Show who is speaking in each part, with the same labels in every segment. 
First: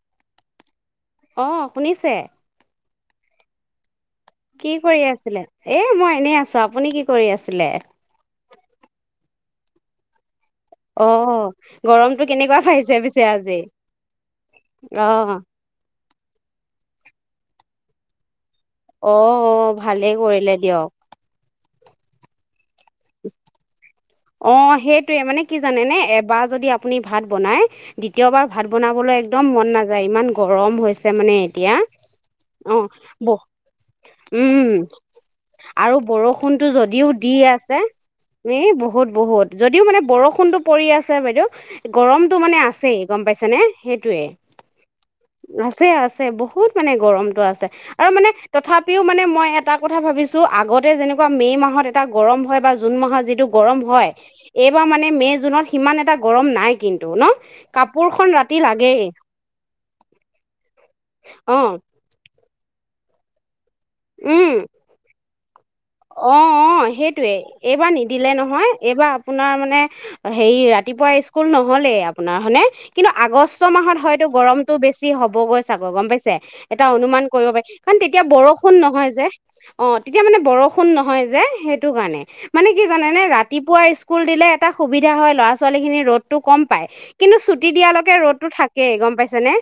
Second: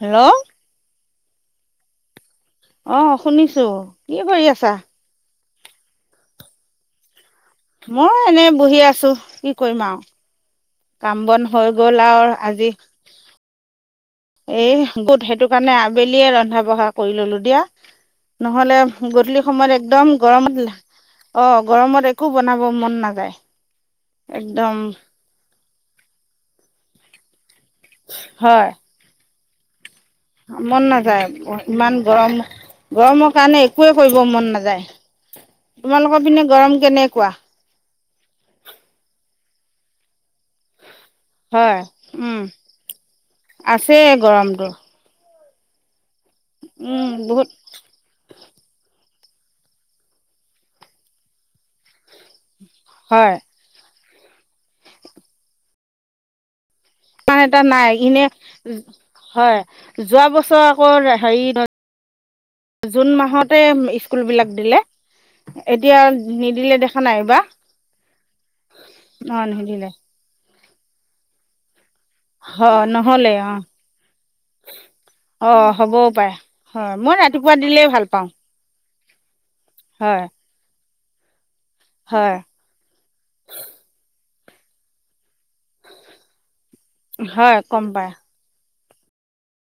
Speaker 1: Hello.
Speaker 2: অ' শুনিছে।
Speaker 1: অ শুনিছো। কি কৰি
Speaker 2: কি
Speaker 1: আছা
Speaker 2: কৰি আছিলে? এ মই এনেই আছো, আপুনি কি কৰি আছে।
Speaker 1: মই এনে বহি আছো, কি কৰিম আৰু কাম বন হৈ
Speaker 2: অ'
Speaker 1: গ'ল
Speaker 2: গৰমটো
Speaker 1: আৰু
Speaker 2: কেনেকুৱা পাইছে পিছে আজি।
Speaker 1: এ
Speaker 2: অ
Speaker 1: গোট সেইটো কাৰণে আবেলিয়ে ৰন্ধা বঢ়া কৰি ললো দিয়া। নহ'লে
Speaker 2: অ
Speaker 1: গধূলি
Speaker 2: অ
Speaker 1: সময়ত একদম
Speaker 2: ভালেই কৰিলে
Speaker 1: গৰমত
Speaker 2: দিয়ক
Speaker 1: অ' গৰমত একো বনাব মন নাযায়
Speaker 2: অ
Speaker 1: একদম।
Speaker 2: সেইটোৱে মানে কি জানেনে এবাৰ যদি আপুনি ভাত বনায়। দ্বিতীয়বাৰ ভাত
Speaker 1: হয়
Speaker 2: বনাবলৈ এক একদম মন নাযায়। ইমান গৰম
Speaker 1: মন
Speaker 2: হৈছে
Speaker 1: নাযায়
Speaker 2: মানে এতিয়া
Speaker 1: ইমান গৰম
Speaker 2: অ ব
Speaker 1: গৰমৰ কাৰণে একোৱে কৰিব মন
Speaker 2: উম
Speaker 1: নাযায়।
Speaker 2: আৰু
Speaker 1: তোমালোকৰ পিনে
Speaker 2: বৰষুণটো
Speaker 1: গৰম
Speaker 2: যদিও
Speaker 1: কেনেকুৱা?
Speaker 2: দি আছে এ বহুত বহুত যদিও মানে বৰষুণ বৰষুণ টো পৰি আছে বাইদেউ
Speaker 1: হয়
Speaker 2: গৰমটো
Speaker 1: উম
Speaker 2: মানে আছেই গম পাইছে নে
Speaker 1: আছে
Speaker 2: সেইটোৱে।
Speaker 1: গৰমটো
Speaker 2: আছে, আছে। বহুত মানে
Speaker 1: উম
Speaker 2: গৰমটো
Speaker 1: বহুত
Speaker 2: আছে আৰু মানে তথাপিও মানে মই এটা কথা ভাবিছো আগতে যেনেকুৱা মে' মাহত এটা গৰম হয় বা জুন মাহৰ
Speaker 1: হয়
Speaker 2: যিটো গৰম হয়। এইবাৰ মানে মে' জুনত সিমান এটা গৰম নাই। কিন্তু ন
Speaker 1: ইমান এটা নাই এনে
Speaker 2: কাপোৰখন ৰাতি লাগেই
Speaker 1: হয়, যোৱা বছৰ আকৌ হেৰি
Speaker 2: অ
Speaker 1: জুন মাহত। তে স্কুলবিলাক দিলে। এতিয়া নিদিলে
Speaker 2: অ'অ'
Speaker 1: দেখা নাই
Speaker 2: সেইটোৱে এইবাৰ নিদিলে নহয় এইবাৰ
Speaker 1: অ
Speaker 2: আপোনাৰ মানে
Speaker 1: নিদিলে
Speaker 2: হেৰি ৰাতি ৰাতিপুৱা স্কুল নহ'লে। আপোনাৰ হয় নে কিন্তু
Speaker 1: নহ'লে অ
Speaker 2: আগষ্ট মাহত হয়তো গৰমতটো বেছি
Speaker 1: অ
Speaker 2: হবগৈ চাগৈ
Speaker 1: হ'বও
Speaker 2: গম
Speaker 1: পাৰে
Speaker 2: পাইছে এটা
Speaker 1: হয় মই
Speaker 2: অনুমান কৰিব
Speaker 1: ৰাতিপুৱা
Speaker 2: পাৰি,
Speaker 1: দিলেই ভাল
Speaker 2: কাৰণ
Speaker 1: পাওঁ
Speaker 2: তেতিয়া বৰষুণ নহয়। যে অ' তেতিয়া
Speaker 1: হয়
Speaker 2: মানে বৰষুণ বৰষুণ নহয় যে সেইটো কাৰণে,
Speaker 1: হয়
Speaker 2: মানে কি জানে ৰাতিপুৱা স্কুল দিলে এটা সুবিধা হয় ল'ৰা ছোৱালীৰ ছোৱালী খিনি ৰদটো কম পায় কিন্তু
Speaker 1: হয়
Speaker 2: ছুটি
Speaker 1: কম
Speaker 2: দিয়া
Speaker 1: পায়
Speaker 2: লৈকে ৰ'দ থাকে। একে গম পাইছ নে।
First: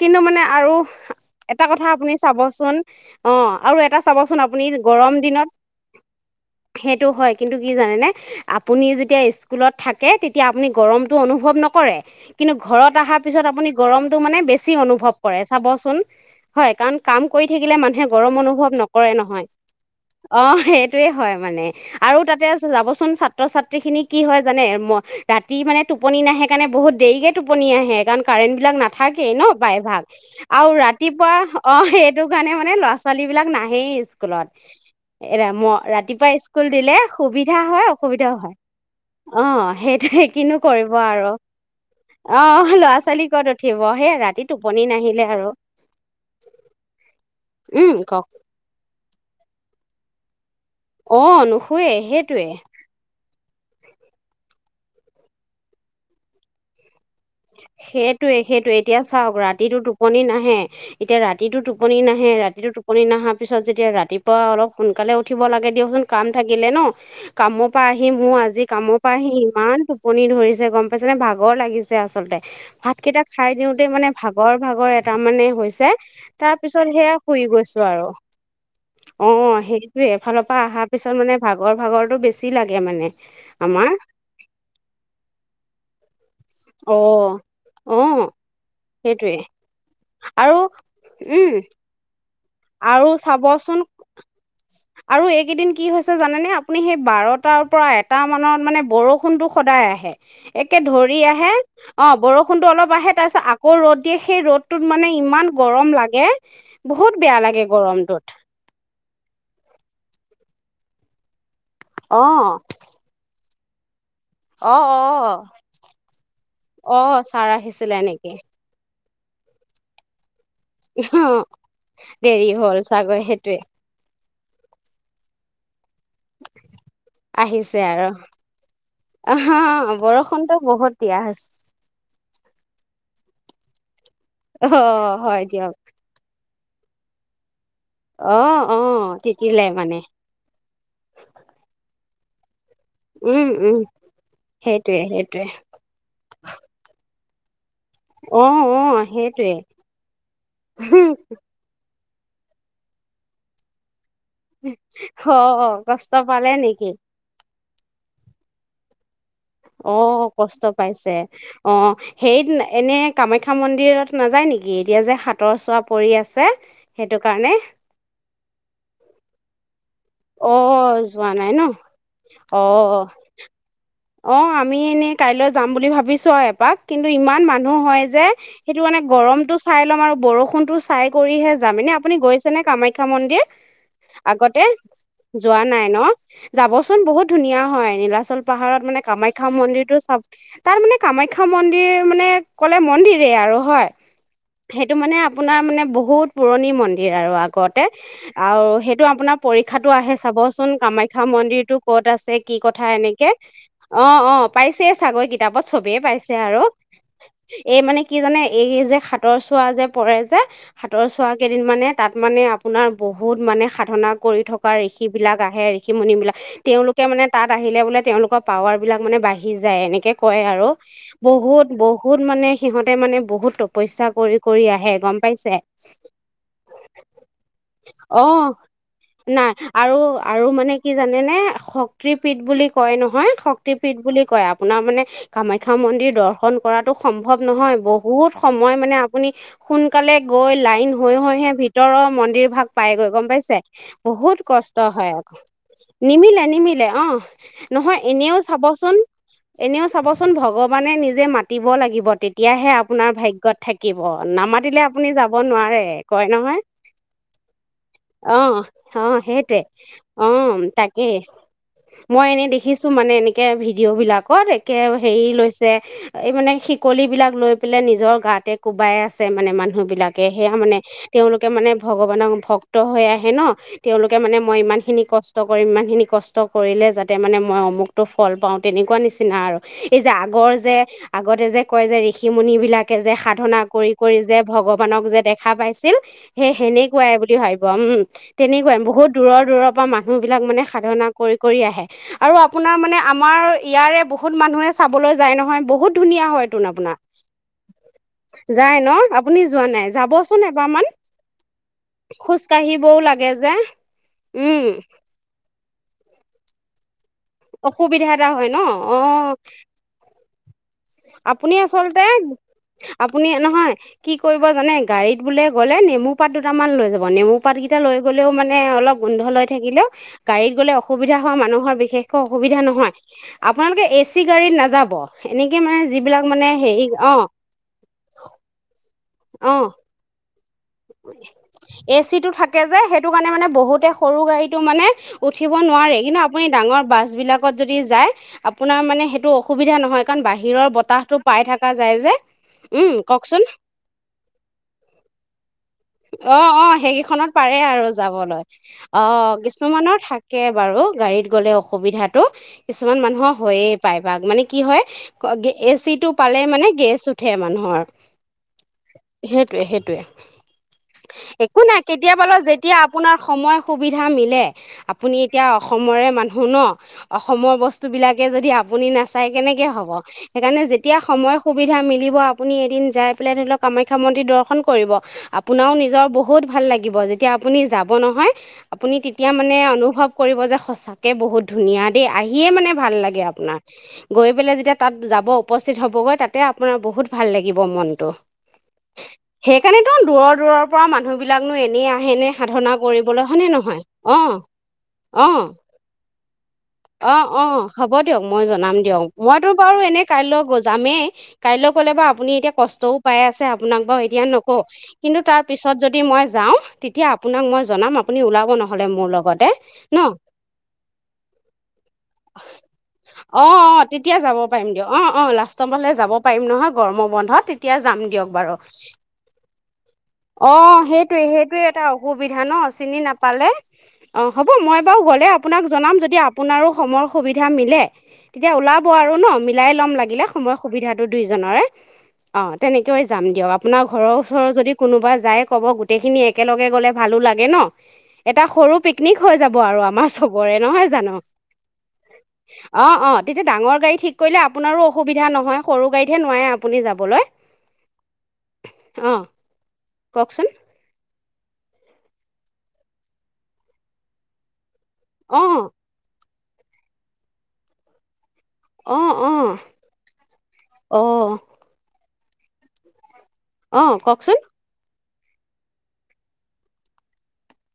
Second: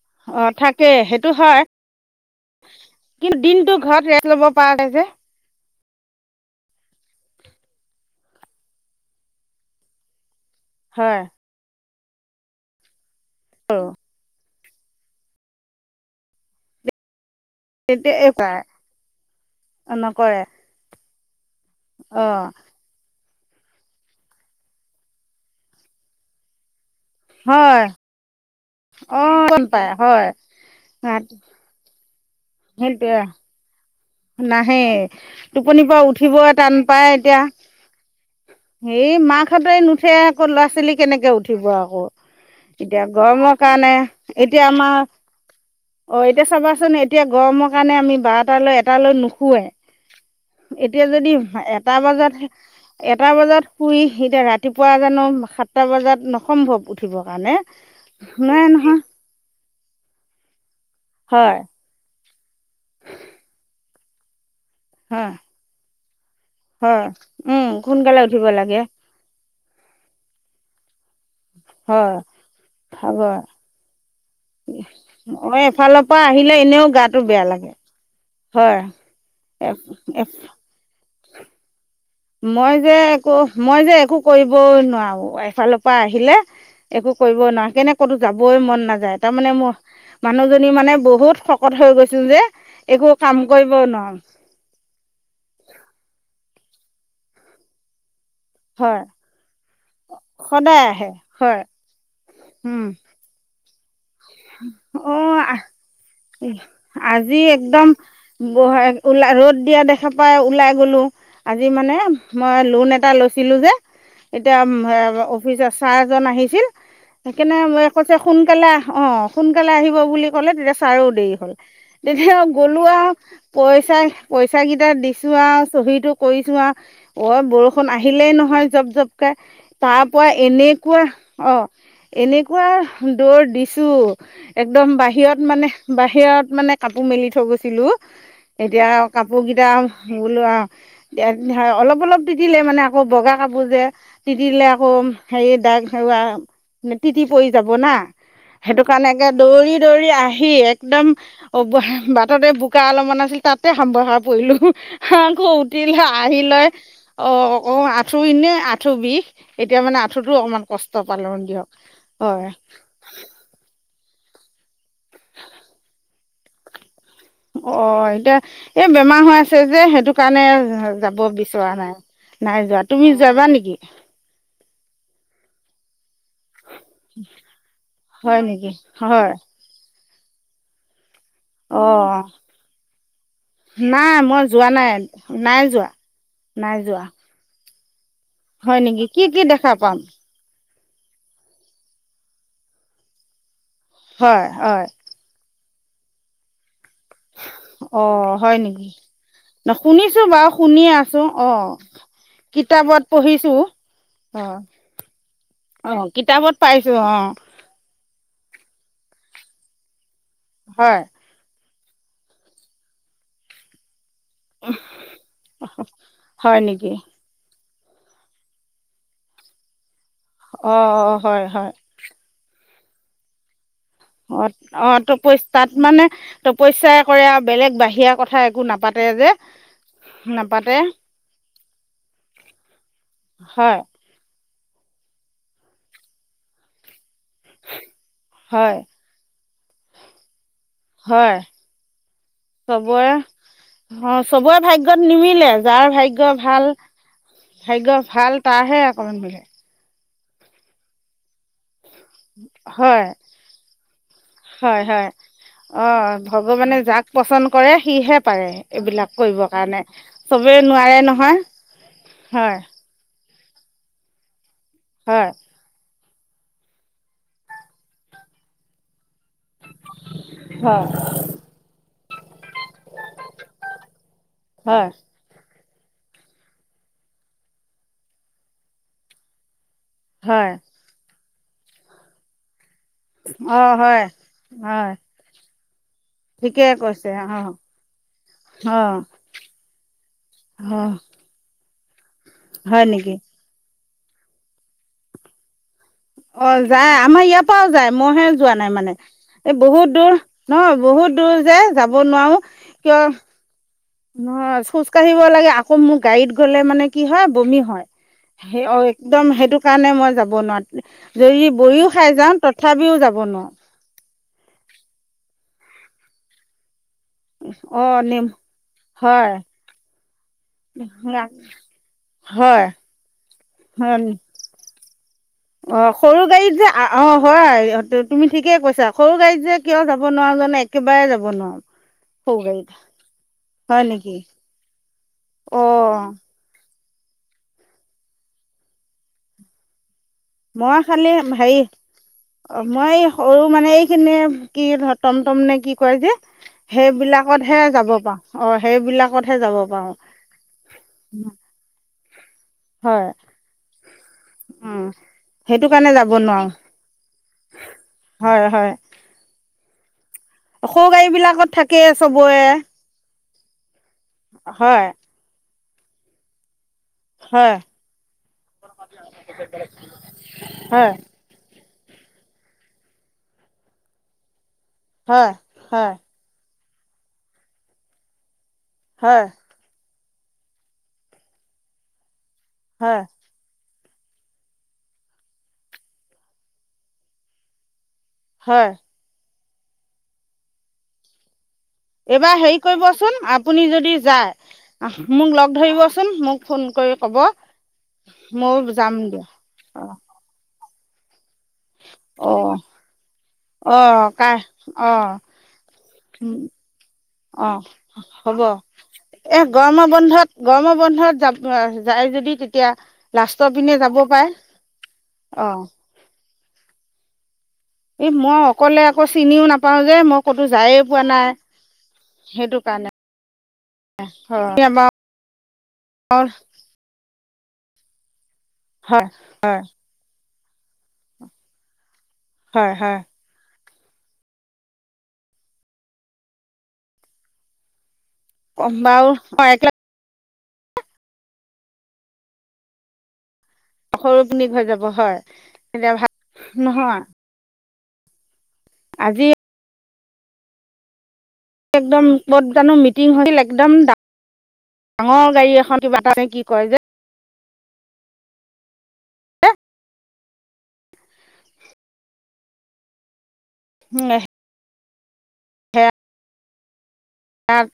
Speaker 2: কিন্তু মানে
Speaker 1: অ
Speaker 2: আৰু
Speaker 1: থাকে সেইটো হয়
Speaker 2: এটা কথা আপুনি চাবচোন অ'
Speaker 1: কিন্তু দিনটো
Speaker 2: আৰু এটা
Speaker 1: ঘৰত ৰেষ্ট
Speaker 2: চাবচোন
Speaker 1: ল'ব
Speaker 2: আপুনি
Speaker 1: পৰা যায় যে
Speaker 2: গৰম দিনত সেইটো হয় কিন্তু কি জানেনে আপুনি যেতিয়া স্কুলত থাকে তেতিয়া তেতিয়া আপুনি গৰমটো
Speaker 1: হয়
Speaker 2: অনুভৱ নকৰে কৰে কিন্তু ঘৰত পিছত আপুনি গৰমটো মানে বেছি বেছি অনুভৱ কৰে চাবচোন হয় কাৰণ কাম কৰি থাকিলে মানুহে
Speaker 1: তেতিয়া এই
Speaker 2: গৰম
Speaker 1: পায়
Speaker 2: অনুভৱ নকৰে নহয়
Speaker 1: নকৰে
Speaker 2: অ সেইটোয়ে হয় মানে
Speaker 1: অ
Speaker 2: আৰু তাতে যাবচোন ছাত্ৰ ছাত্ৰীখিনি কি হয় জানে ৰাতি মানে টোপনি নাহে কাৰণে বহুত দেৰিকে টোপনি
Speaker 1: হয়
Speaker 2: আহে কাৰণ কাৰেণ্ট বিলাক
Speaker 1: অ
Speaker 2: নাথাকেই ন
Speaker 1: গম
Speaker 2: প্ৰায়
Speaker 1: পায়
Speaker 2: ভাগ
Speaker 1: হয়
Speaker 2: আৰু ৰাতিপুৱা অ সেইটো কাৰণে মানে
Speaker 1: সেইটোৱে
Speaker 2: ল'ৰাোৱাল বিলাকাহেই কলান [unintelligible]
Speaker 1: নাহে টোপনিৰ পৰা উঠিব টান পায় এতিয়া
Speaker 2: সুবিধা হয় অসুবিধাও হয়
Speaker 1: হেই
Speaker 2: অ
Speaker 1: মাক সতৰি নুঠে
Speaker 2: সেইটোৱে
Speaker 1: আকৌ
Speaker 2: কিনো
Speaker 1: ল'ৰা ছোৱালী
Speaker 2: কৰিব
Speaker 1: কেনেকে
Speaker 2: আৰু
Speaker 1: উঠিব আকৌ
Speaker 2: অ ল'ৰা
Speaker 1: এতিয়া
Speaker 2: ছোৱালী
Speaker 1: গৰমৰ
Speaker 2: ক'ত উঠিব
Speaker 1: কাৰণে
Speaker 2: সেই ৰাতি
Speaker 1: এতিয়া
Speaker 2: টোপনি
Speaker 1: আমাৰ
Speaker 2: নাহিলে আৰু
Speaker 1: অ এতিয়া চাবাচোন এতিয়া গৰমৰ কাৰণে
Speaker 2: উম
Speaker 1: আমি বাৰটালৈ নোশোৱাই এতিয়া
Speaker 2: কওক অ
Speaker 1: যদি এটা
Speaker 2: নুশুৱে
Speaker 1: বজাত
Speaker 2: সেইটোৱে
Speaker 1: এটা বজাত শুৰি সতিয়া ৰাতিপুৱা জানো সাতটা বজাত ন অসম্ভৱ উঠিবৰ কাৰণে
Speaker 2: সেইটয়ে
Speaker 1: নোৱাৰে
Speaker 2: সেইটোে এতিয়া
Speaker 1: নহয়
Speaker 2: চাওক ৰাতিটো টোপনি নাহে এতিয়া ৰাতিতটো
Speaker 1: হয়
Speaker 2: টোপনি নাই সেই ৰাতিটো টোপনি নহাৰ পিছত যেতিয়া ৰাতিপুৱা অলপ সোনকালে
Speaker 1: হয়
Speaker 2: উঠিব লাগে দিয়কচোন কাম থাকিলে ন
Speaker 1: হয় উম
Speaker 2: কামৰ পৰা
Speaker 1: সোনকালে
Speaker 2: আহিমোৰ
Speaker 1: উঠিব
Speaker 2: আজি
Speaker 1: লাগে
Speaker 2: কামৰ পৰা আহিম ইমান টোপনি ধৰিছে গম পাইছ ে [unintelligible] ভাগৰ লাগিছে আছে
Speaker 1: হয়
Speaker 2: আচলতে ভাতকেইটা
Speaker 1: হয়
Speaker 2: খাই দিওতে মানে ভাগৰ ভাগৰ এটা মানে
Speaker 1: অ
Speaker 2: হৈছে
Speaker 1: এফালৰ পৰা আহিলে
Speaker 2: তাৰ
Speaker 1: এনেও
Speaker 2: পিছত সেয়া
Speaker 1: গাটো
Speaker 2: শুই
Speaker 1: বেয়া লাগে
Speaker 2: গৈছো আৰু
Speaker 1: হয়
Speaker 2: অ সেইটোে এফালৰ পৰা অহাৰ পিছত মানে ভাগৰ ভাগৰ
Speaker 1: মই যে একো মই যে একো কৰিব নোৱাৰো এফালৰ পৰা আহিলে
Speaker 2: অ
Speaker 1: একো কৰিবই নোৱাৰ
Speaker 2: অ
Speaker 1: কেনে ক'তো যাবই মন নাযায়
Speaker 2: সেইটোৱে
Speaker 1: তাৰমানে মোৰ
Speaker 2: আৰু
Speaker 1: মানুহজনী মানে বহুত
Speaker 2: উম
Speaker 1: শকত হৈ গৈছিল যে একো
Speaker 2: আৰু
Speaker 1: কাম কৰিব
Speaker 2: চাবচোন
Speaker 1: নোৱাৰোঁ
Speaker 2: আৰু এইকেইদিন কি হৈছে জানেনেে আপুনি সেই বাৰটাৰ পৰা এ টা মানত মানে
Speaker 1: হয়
Speaker 2: বৰষুণতটো সদায় আহে একে
Speaker 1: সদায়
Speaker 2: ধৰি আহে
Speaker 1: হয়
Speaker 2: অ বৰষুণতো অলপ আহে তাৰপিছত ক' ৰ'দ এতিয়া সেই ৰ'দতটোত মানে ইমান গৰম লাগে বহুত বেয়া
Speaker 1: যি
Speaker 2: লাগে
Speaker 1: একদম
Speaker 2: গৰমটোত
Speaker 1: ওলা ৰ'দ দিয়া দেখা পাও ওলাই গ'লো আজি মানে
Speaker 2: অ
Speaker 1: মই লোন এটা লৈছো কিলো যে এতিয়া আ
Speaker 2: অ অ
Speaker 1: আ অফিচৰ ছাৰ এজন আহিছিল
Speaker 2: অ ছাৰ
Speaker 1: সেইকাৰণে মই
Speaker 2: আহিছিলে
Speaker 1: কৈছে
Speaker 2: নেকি
Speaker 1: সোনকালে আহ সোনকালে আহিব বুলি কলে তেতিয়া ছাৰৰও
Speaker 2: অ
Speaker 1: দেৰি হ'ল। তেতিয়া
Speaker 2: দেৰি হ'ল
Speaker 1: গ'লো আৰু
Speaker 2: চাগৈ সেইটোৱে
Speaker 1: পইচাই পইচা পিইচাকেইটা দিছো আৰু চহীটো কৰিছো আৰু অ'
Speaker 2: আহিছে
Speaker 1: বৰষুণ
Speaker 2: আৰু
Speaker 1: আহিলেই নহয় জপ জপকে
Speaker 2: আহ
Speaker 1: তাৰ পৰা
Speaker 2: বৰষুণতো বহুত
Speaker 1: এনেকুৱা
Speaker 2: দিয়া হৈছে
Speaker 1: অ' এনেকুৱা দৌৰ দিছোঁ
Speaker 2: অ
Speaker 1: একদম বাহিৰত
Speaker 2: হয়
Speaker 1: মানে
Speaker 2: দিয়ক
Speaker 1: বাহিৰত মানে কাপোৰ মেলি থৈ গৈছো ছিলো
Speaker 2: অ অ
Speaker 1: এতিয়া কাপোৰ
Speaker 2: তিতিলে
Speaker 1: কিটা
Speaker 2: মানে
Speaker 1: বোলো অ হা অলপ অলপ তিতিলে। মানে আকৌ বগা
Speaker 2: উম
Speaker 1: কাপোৰ
Speaker 2: উম
Speaker 1: যে তিতিলে আকৌ
Speaker 2: সেইটোৱে সেইটোৱে
Speaker 1: হেৰি দাগ এৰুৱা প [unintelligible] যাব না
Speaker 2: অ অ
Speaker 1: সেইটো একে
Speaker 2: সেইটোৱে
Speaker 1: দৌৰি দৌৰি আহি একদম অব বাটতে বোকা অলপমান আছিল তাতে সামবসা পৰিলো
Speaker 2: অ
Speaker 1: আকৌ উঠিলৈ
Speaker 2: কষ্ট পালে
Speaker 1: আহিলৈ
Speaker 2: নেকি
Speaker 1: অ অ' আঁঠু এনে আঁঠু বিষ এতিয়া মানে
Speaker 2: অ'
Speaker 1: আঁঠুটো
Speaker 2: কষ্ট
Speaker 1: অকণমান
Speaker 2: পাইছে
Speaker 1: পালোঁ দিয়ক
Speaker 2: অ' সেই
Speaker 1: হয়
Speaker 2: এনে কামাখ্যা মন্দিৰত নাযায় নেকি? এতিয়া যে হাতৰ চোৱা পৰি আছে। সেইটো কাৰণে
Speaker 1: অ' এতিয়া এই বেমাৰ হৈ আছে যে সেইটো কাৰণে
Speaker 2: অ
Speaker 1: যাব
Speaker 2: যোৱা ন
Speaker 1: বিচৰা নাই
Speaker 2: অ
Speaker 1: নাই যোৱা। তুমি যাবা নেকি?
Speaker 2: অ' আমি এনে কাইলৈ যাম বুলি ভাবিছো ছো এপাক কিন্তু ইমান মানুহ হয় যে
Speaker 1: নেকি?
Speaker 2: সেইটো মানে
Speaker 1: হয়
Speaker 2: গৰমটো চাই ল'ম আৰু বৰষু ষুনটো চাই কৰিহে যাম এনে আপুনি
Speaker 1: অ',
Speaker 2: গৈছে নে কামাখ্যা মন্দিৰ
Speaker 1: নাই মই
Speaker 2: আগতে?
Speaker 1: যোৱা নাই
Speaker 2: যোৱা নাই ন
Speaker 1: নাই
Speaker 2: যাবচোন
Speaker 1: যোৱা
Speaker 2: বহুত ধুনীয়া হয়। নীলাচ চল
Speaker 1: হয়
Speaker 2: পাহাৰত মানে
Speaker 1: নেকি কি কি
Speaker 2: কামাখ্যা
Speaker 1: দেখা পাম?
Speaker 2: মন্দিৰটো চাব তাৰ মানে কামাখ্যা মন্দিৰ মানে ক'লে মন্দিৰে আৰু হয়।
Speaker 1: হয় হয়।
Speaker 2: সেইটো মানে আপোনাৰ মানে বহুত পুৰণি মন্দ ন্দীৰ আৰু আগতে
Speaker 1: অ', হয়
Speaker 2: আৰু
Speaker 1: নেকি?
Speaker 2: সেইটো আপোনাৰ
Speaker 1: ন
Speaker 2: পৰীক্ষাটো আহে
Speaker 1: শুনিছো বাৰু
Speaker 2: চাবচোন
Speaker 1: শুনি আছো
Speaker 2: কামাখ্যা মন্দিৰটো
Speaker 1: অ',
Speaker 2: ক'ত আছে কি কথা
Speaker 1: কিতাপত
Speaker 2: এনেকে।
Speaker 1: পঢ়িছো
Speaker 2: অ অ পাইছে চাগৈ কিতাপত চবেই
Speaker 1: অ',
Speaker 2: পাইছে
Speaker 1: কিতাপত
Speaker 2: আৰু
Speaker 1: পাইছো অ',
Speaker 2: এই মানে কি জানে এই যে হাতৰ চোৱা যে পৰে [inaudible]
Speaker 1: হয়
Speaker 2: হাতৰ চোৱা কেইদিন মানে তাত মানে আপোনাৰ বহুত মানে সাধনা কৰি থকা ঋষি বিলাক আহে ঋষি মুণি বিলাক
Speaker 1: হয় নেকি?
Speaker 2: তেওঁলোকে মানে তাত আহিলে বোলে তেওঁলোকক [inaudible] পাৱাৰ বিলাক মানে বাঢ়ি যায় এনেকে কয় আৰু
Speaker 1: অ', অ হয়
Speaker 2: বহুত
Speaker 1: হয়
Speaker 2: বহুত মানে সিহঁতে মানে বহুত পইচা কৰি
Speaker 1: অঁ
Speaker 2: কৰি আহে
Speaker 1: অঁ
Speaker 2: গম
Speaker 1: তপস্য
Speaker 2: পাইছে
Speaker 1: তাত মানে তপস্যাই কৰে আৰু বেলেগ বাহিৰা
Speaker 2: অ
Speaker 1: কথা একো নাপাতে যে
Speaker 2: নাই আৰু আৰু মানে
Speaker 1: নাপাতে
Speaker 2: কি জানেনেে শক্তি পীঠ বুলি কয় নহয় [inaudible] শক্তি
Speaker 1: হয়
Speaker 2: পীঠ বুলি কয় আপোনাৰ মানে কামাখ্যা মন্দিৰ দৰ্শন কৰাতটো সম্ভৱ নহয় বহুত সময়
Speaker 1: হয়
Speaker 2: মানে আপুনি সোনকালে গৈ লাইন হৈ
Speaker 1: হয়
Speaker 2: হৈ হে ভিতৰৰ মন্দিৰ ভাগ পাইগৈ
Speaker 1: চবৰে
Speaker 2: গম পাইছে
Speaker 1: অঁ
Speaker 2: বহুত
Speaker 1: চবৰে
Speaker 2: কষ্ট
Speaker 1: ভাগ্যত
Speaker 2: হয় আকৌ
Speaker 1: নিমিলে যাৰ ভাগ্য
Speaker 2: নিমিলে
Speaker 1: ভাল
Speaker 2: নিমিলে অ
Speaker 1: ভাগ্য
Speaker 2: নহয়
Speaker 1: ভাল
Speaker 2: এনেও
Speaker 1: তাৰহে
Speaker 2: চাবচোন
Speaker 1: অকণমান মিলে
Speaker 2: এনেও চাবচোন ভগৱানে নিজে মাতিব লাগিব তেতিয়াহে
Speaker 1: হয়
Speaker 2: আপোনাৰ ভাগ্যৱত থাকিব নামাতিলে
Speaker 1: হয়
Speaker 2: আপুনি
Speaker 1: হয়
Speaker 2: যাব নোৱাৰে
Speaker 1: অঁ
Speaker 2: কয় নহয়
Speaker 1: ভগৱানে যাক পচন্দ কৰে সিহে
Speaker 2: অ
Speaker 1: পাৰে
Speaker 2: অ
Speaker 1: এইবিলাক কৰিবৰ
Speaker 2: সেইটোৱে
Speaker 1: কাৰণে
Speaker 2: অ
Speaker 1: চবেই নোৱাৰে
Speaker 2: তাকেই
Speaker 1: নহয়
Speaker 2: মই এনে
Speaker 1: হয়
Speaker 2: দেখিছো [inaudible] তেনেকে ভিডিঅ' বিলাকৰ কে হেৰি
Speaker 1: হয়
Speaker 2: লৈছে এই মানে শিকলি বিলাক লৈ পেলাই নিজৰ গাতে কোবাই আছে [inaudible] ছে মানে মানুহ বিলাকে সেয়া মানে
Speaker 1: হয়
Speaker 2: তেওঁলোকে মানে ভগৱানক ভক্ত হৈ আহে ন তেওঁলোকে মানে মই ইমান
Speaker 1: হয়
Speaker 2: খিনি কষ্ট [inaudible] ইমান খিনি কষ্ট কৰিলে যাতে মানে মই মোকতো ফল পাওঁ তেনেকুৱা নিচিনা আৰু [inaudible] এই যে আগৰ
Speaker 1: হয়
Speaker 2: যে আগতে যে কয় যে ঋষি মুনিবলাক যে সাধনা
Speaker 1: অঁ
Speaker 2: কৰি
Speaker 1: হয়
Speaker 2: কৰি যে
Speaker 1: হয়
Speaker 2: ভগৱানক যে দেখা পাইছে সেই
Speaker 1: ঠিকে কৈছে
Speaker 2: সেনেকুৱাই বুলি
Speaker 1: অঁ
Speaker 2: ভাবিব উম তেনেকুৱাই
Speaker 1: অঁ
Speaker 2: বহুত দূৰৰ দূৰৰ পৰা মানুহ বিলাক মানে
Speaker 1: অঁ
Speaker 2: সাধনা কৰি কৰি আহে। আপোনাৰ
Speaker 1: হয়
Speaker 2: মানে
Speaker 1: নেকি
Speaker 2: আমাৰ ইয়াৰে বহুত মানুহে চাবলৈ যায় নহয় বহুত ধুনীয়া হয়
Speaker 1: অ',
Speaker 2: তোন
Speaker 1: যায়।
Speaker 2: আপোনাৰ
Speaker 1: আমাৰ ইয়াৰ পৰাও যায়, মইহে যোৱা নাই
Speaker 2: যায় ন
Speaker 1: মানে।
Speaker 2: আপুনি
Speaker 1: এই
Speaker 2: যোৱা নাই
Speaker 1: বহুত দূৰ
Speaker 2: যাবচোন
Speaker 1: ন?
Speaker 2: এবাৰমান
Speaker 1: বহুত দূৰ যে যাব নোৱাৰো।
Speaker 2: খোজ কাঢ়িবও
Speaker 1: কিয়
Speaker 2: লাগে যে উম
Speaker 1: [unintelligible] খোজ কাঢ়িব লাগে, আকৌ মোৰ গাড়ীত গ'লে মানে কি হয়? বমি হয়,
Speaker 2: অসুবিধা এটা হয় ন
Speaker 1: হে অ' একদম সেইটো কাৰণে মই যাব [unintelligible] যদি
Speaker 2: আপুনি
Speaker 1: বৰিও
Speaker 2: আচলতে,
Speaker 1: খাই যাওঁ তথাপিও যাব
Speaker 2: আপুনি
Speaker 1: নোৱাৰো
Speaker 2: নহয় কি কৰিব জানে? গাড়ীত বোলে গলে নেমু পাত দুটামান লৈ যাব নেমু পাতকেইটা
Speaker 1: অ
Speaker 2: লৈ
Speaker 1: নিম
Speaker 2: গলেও মানে অলপ গোন্ধ
Speaker 1: হয়
Speaker 2: লৈ থাকিলেও গাড়ীত গ'লে অসুবিধা হয় মানুহৰ বিশেষকৈ অসুবিধা
Speaker 1: হয়।
Speaker 2: নহয়। আপোনালোকে এ চি গাড়ীত নাযাব। [unintelligible]
Speaker 1: অ', সৰু
Speaker 2: যিবিলাক মানে
Speaker 1: গাড়ীত যে,
Speaker 2: হেৰি
Speaker 1: অ' হয় তুমি ঠিকে কৈছা। সৰু গাড়ীত যে
Speaker 2: অ
Speaker 1: কিয় যাব নোৱাৰো জানে
Speaker 2: এ চি টো থাকে যে সেইটো কাৰণে মানে
Speaker 1: হয়
Speaker 2: বহুতে
Speaker 1: নেকি
Speaker 2: সৰু গাড়ীটো মানে উঠিব নোৱাৰে,
Speaker 1: অ
Speaker 2: কিন্তু আপুনি ডাঙ ডাঙৰ বাছবিলাকত যদি যায়, আপোনাৰ মানে সেইটো অসুবিধা নহয়। কাৰণ বাহিৰৰ
Speaker 1: মই খালি
Speaker 2: বতাহটো পাই
Speaker 1: হেৰি,
Speaker 2: থকা যায় যে উম
Speaker 1: মই এ
Speaker 2: কওকচোন
Speaker 1: সৰু মানে এইখিনি কি টম টম
Speaker 2: অ', অ', সেইকেইখনত পাৰে আৰু
Speaker 1: যাব পাৰোঁ
Speaker 2: যাবলৈ,
Speaker 1: অঁ
Speaker 2: অ'
Speaker 1: সেইবিলাকতহে যাব পাৰোঁ
Speaker 2: কিছুমানৰ থাকে বাৰু গাড়ীত গ'লে অসুবিধা ৰু কিছুমান
Speaker 1: হয়
Speaker 2: মানুহৰ হইয়ে প্ৰাই ভাগ ল, মানে কি
Speaker 1: উম
Speaker 2: হয়,
Speaker 1: সেইটো
Speaker 2: এ
Speaker 1: কাৰণে
Speaker 2: চি
Speaker 1: যাব
Speaker 2: টো পালে
Speaker 1: নোৱাৰোঁ
Speaker 2: মানে গেছ উঠে মানুহৰ।
Speaker 1: হয় হয়
Speaker 2: সেইটোৱে সেই টোৱে।
Speaker 1: সৰু গাড়ী বিলাকত থাকেই চবৰে।
Speaker 2: যেতিয়া আপোনাৰ সময় সুবিধা মিলে,
Speaker 1: হয়
Speaker 2: আপুনি এতিয়া অসমৰে মানুহ ন। অসমৰ
Speaker 1: হয়
Speaker 2: বস্তু বিলাকে যদি আপুনি নাচাই কেনেকে হব, সেইকাৰণে
Speaker 1: হয়
Speaker 2: যেতিয়া সময় সু সুবিধা মিলিব আপুনি এদিন যাই পেলাই ধৰিলক কামাখ্যা মন্দিৰ দৰ্শন কৰিব।
Speaker 1: হয়
Speaker 2: আপোনাৰও
Speaker 1: হয়
Speaker 2: নিজৰ বহুত ভাল লাগি ব যেতিয়া আপুনি যাব নহয় আপুনি
Speaker 1: হয়
Speaker 2: তেতিয়া মানে অনুভৱ কৰিব যে সঁচাকে বহুত ধুনীয়া দেই। আহি দেখিয়ে মানে ভাল
Speaker 1: হয়
Speaker 2: লাগে আপোনাৰ। গৈ পেলাই যেতিয়া তাত যাব উপস্থিত হ'বগৈ তাতে আপোনাৰ বহুত ভাল লাগিব মনটো
Speaker 1: হয়।
Speaker 2: সে নেটো দূৰৰ-দূৰৰ পৰা মানুহবিলাক নো এনেই আহে নে
Speaker 1: এইবাৰ হেৰি
Speaker 2: সাধনা
Speaker 1: কৰিবচোন
Speaker 2: কৰিবলৈ, হয় নে
Speaker 1: আপুনি
Speaker 2: নহয়?
Speaker 1: যদি যায়
Speaker 2: অ',
Speaker 1: মোক
Speaker 2: অ',
Speaker 1: লগ ধৰিবচোন মোক ফোন কৰি ক'ব
Speaker 2: অ', অ', হব দিয়ক মই
Speaker 1: ময়ো
Speaker 2: জনাম
Speaker 1: যাম
Speaker 2: দিয়ক,
Speaker 1: দিয়া
Speaker 2: মইতো বাৰু
Speaker 1: অঁ
Speaker 2: এনেই কাইলৈ গ যামে কাইলৈ ক'লে বাৰ আপুনি এতিয়া
Speaker 1: অঁ
Speaker 2: কষ্টও পাই আছে আপোনাক বাৰ
Speaker 1: অঁ
Speaker 2: এতিয়া
Speaker 1: কাই
Speaker 2: ন
Speaker 1: অঁ
Speaker 2: কিন্তু তাৰপিছত যদি মই যাওঁ তেতিয়া আপোনাক
Speaker 1: অঁ
Speaker 2: মই জনম আপুনি
Speaker 1: হ'ব
Speaker 2: ওলাব নহলে মোৰ
Speaker 1: এই
Speaker 2: লগতে
Speaker 1: গৰমৰ
Speaker 2: নঃ
Speaker 1: বন্ধত গৰমৰ বন্ধত যাব যায় যদি তেতিয়া
Speaker 2: অ
Speaker 1: লাষ্টৰ পিনে
Speaker 2: অ তেতিয়া
Speaker 1: পাৰে
Speaker 2: যাব পাৰিম দিয়ক অ অ
Speaker 1: অঁ
Speaker 2: যাব পাৰিম নহয় গৰম বন্ধ!
Speaker 1: এ মই অকলে আকৌ চিনিও নাপাওঁ যে মই ক'তো
Speaker 2: অ
Speaker 1: যায়ে পোৱা
Speaker 2: সেইটোয়ে
Speaker 1: নাই
Speaker 2: সেইটোয়ে এটা অসুবিধা ন
Speaker 1: সেইটো কাৰণে
Speaker 2: চিনি নাপালে অ হ'ব
Speaker 1: হয়
Speaker 2: মই বাৰু গলে আপোনাক জনাম যদি আপোনাৰো সমৰ্ সুবিধা মিলে তেতিয়া ওলাব
Speaker 1: হয়
Speaker 2: আৰু ন মিলাই ল'ম লাগিলে সময়ৰ সুবিধাটো দুইজনৰে অ
Speaker 1: হয় হয়
Speaker 2: তেনেকৈয়ে যাম দিয়ক ন ঘৰৰ ওচৰৰ যদি কোনোবা যায় ক'ব গোটেইখিনি একেলগে গ'লে ভালো লাগে ন! এটা
Speaker 1: কম
Speaker 2: সৰু
Speaker 1: বাৰু
Speaker 2: পিকনিক হৈ যাব
Speaker 1: একে
Speaker 2: আৰু আমাৰ চব ৰে নহয় জানো অ অ। তেতিয়া ডাঙৰ গাড়ী ঠিক
Speaker 1: সৰু
Speaker 2: কৰিলে
Speaker 1: পিকনিক হৈ যাব
Speaker 2: আপোনাৰো
Speaker 1: হয়
Speaker 2: অসুবিধা নহয় সৰু গাড়ীতহে নোৱাৰে আপুনি
Speaker 1: নহয়
Speaker 2: যাবলৈ। আহ।
Speaker 1: আজি
Speaker 2: কওকচোন!
Speaker 1: একদম বদজানো মিটিং হৈছিল একদম ডাঙৰ
Speaker 2: অ
Speaker 1: গাড়ী এখন কিবা এ নে কি কয় যোয়
Speaker 2: আহ আহ আহ। অ কওকচোন?
Speaker 1: স [unintelligible] তাত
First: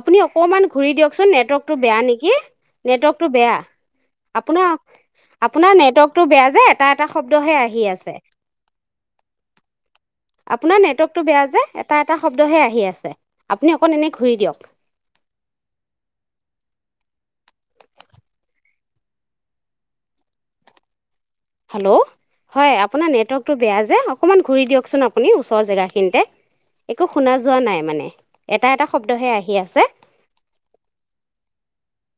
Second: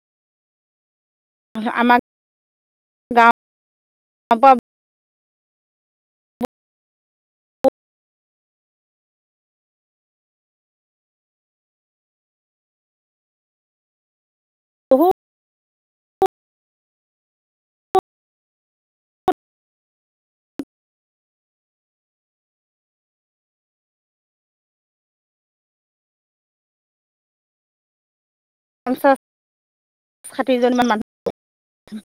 Speaker 2: আপুনি অকণমান ঘূৰি দিয়কচোন নেটৱৰ্কটো বেয়া
Speaker 1: আমাক
Speaker 2: নেকি নেটৱৰ্কটো
Speaker 1: গাঁৱৰ
Speaker 2: বেয়া
Speaker 1: পৰা
Speaker 2: আপোনাৰ আপোনাৰ নেটৱৰ্কটো বেয়া যে এটা এটা শব্দহে আহি আছে। আপোনাৰ নেটৱৰ্কটো বেয়া যে এটা এটা শব্দহে আহি আছে আপুনি অকণ এনে ঘূৰি দিয়ক।
Speaker 1: অহু [inaudible]
Speaker 2: হেল্ল' হয় আপোনাৰ নেটৱৰ্কটো বেয়া যে অকণমান ঘূৰি দিয়কচোন আপুনি ওচৰৰ জেগাখিনিতে একো শুনা যোৱা নাই মানে। এটা এটা
Speaker 1: পঞ্চাছ
Speaker 2: শব্দহে আহি আছে!
Speaker 1: ষাঠিজনীমান [inaudible]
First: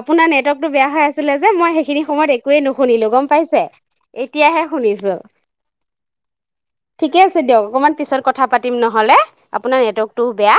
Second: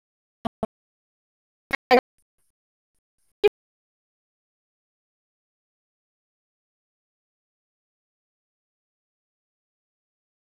Speaker 2: আপোনাৰ নেটৱৰ্কটো বেয়া হৈ আছিলে যে মই সেইখিনি সময়ত একোৱেই নুশুনিলো, গম পাইছে। এতিয়াহে শুনিছো, ঠিকে আছে দিয়ক অকণমান পিছত কথা পাতিম নহ'লে, আপোনাৰ নেটৱৰ্কটোও বেয়া।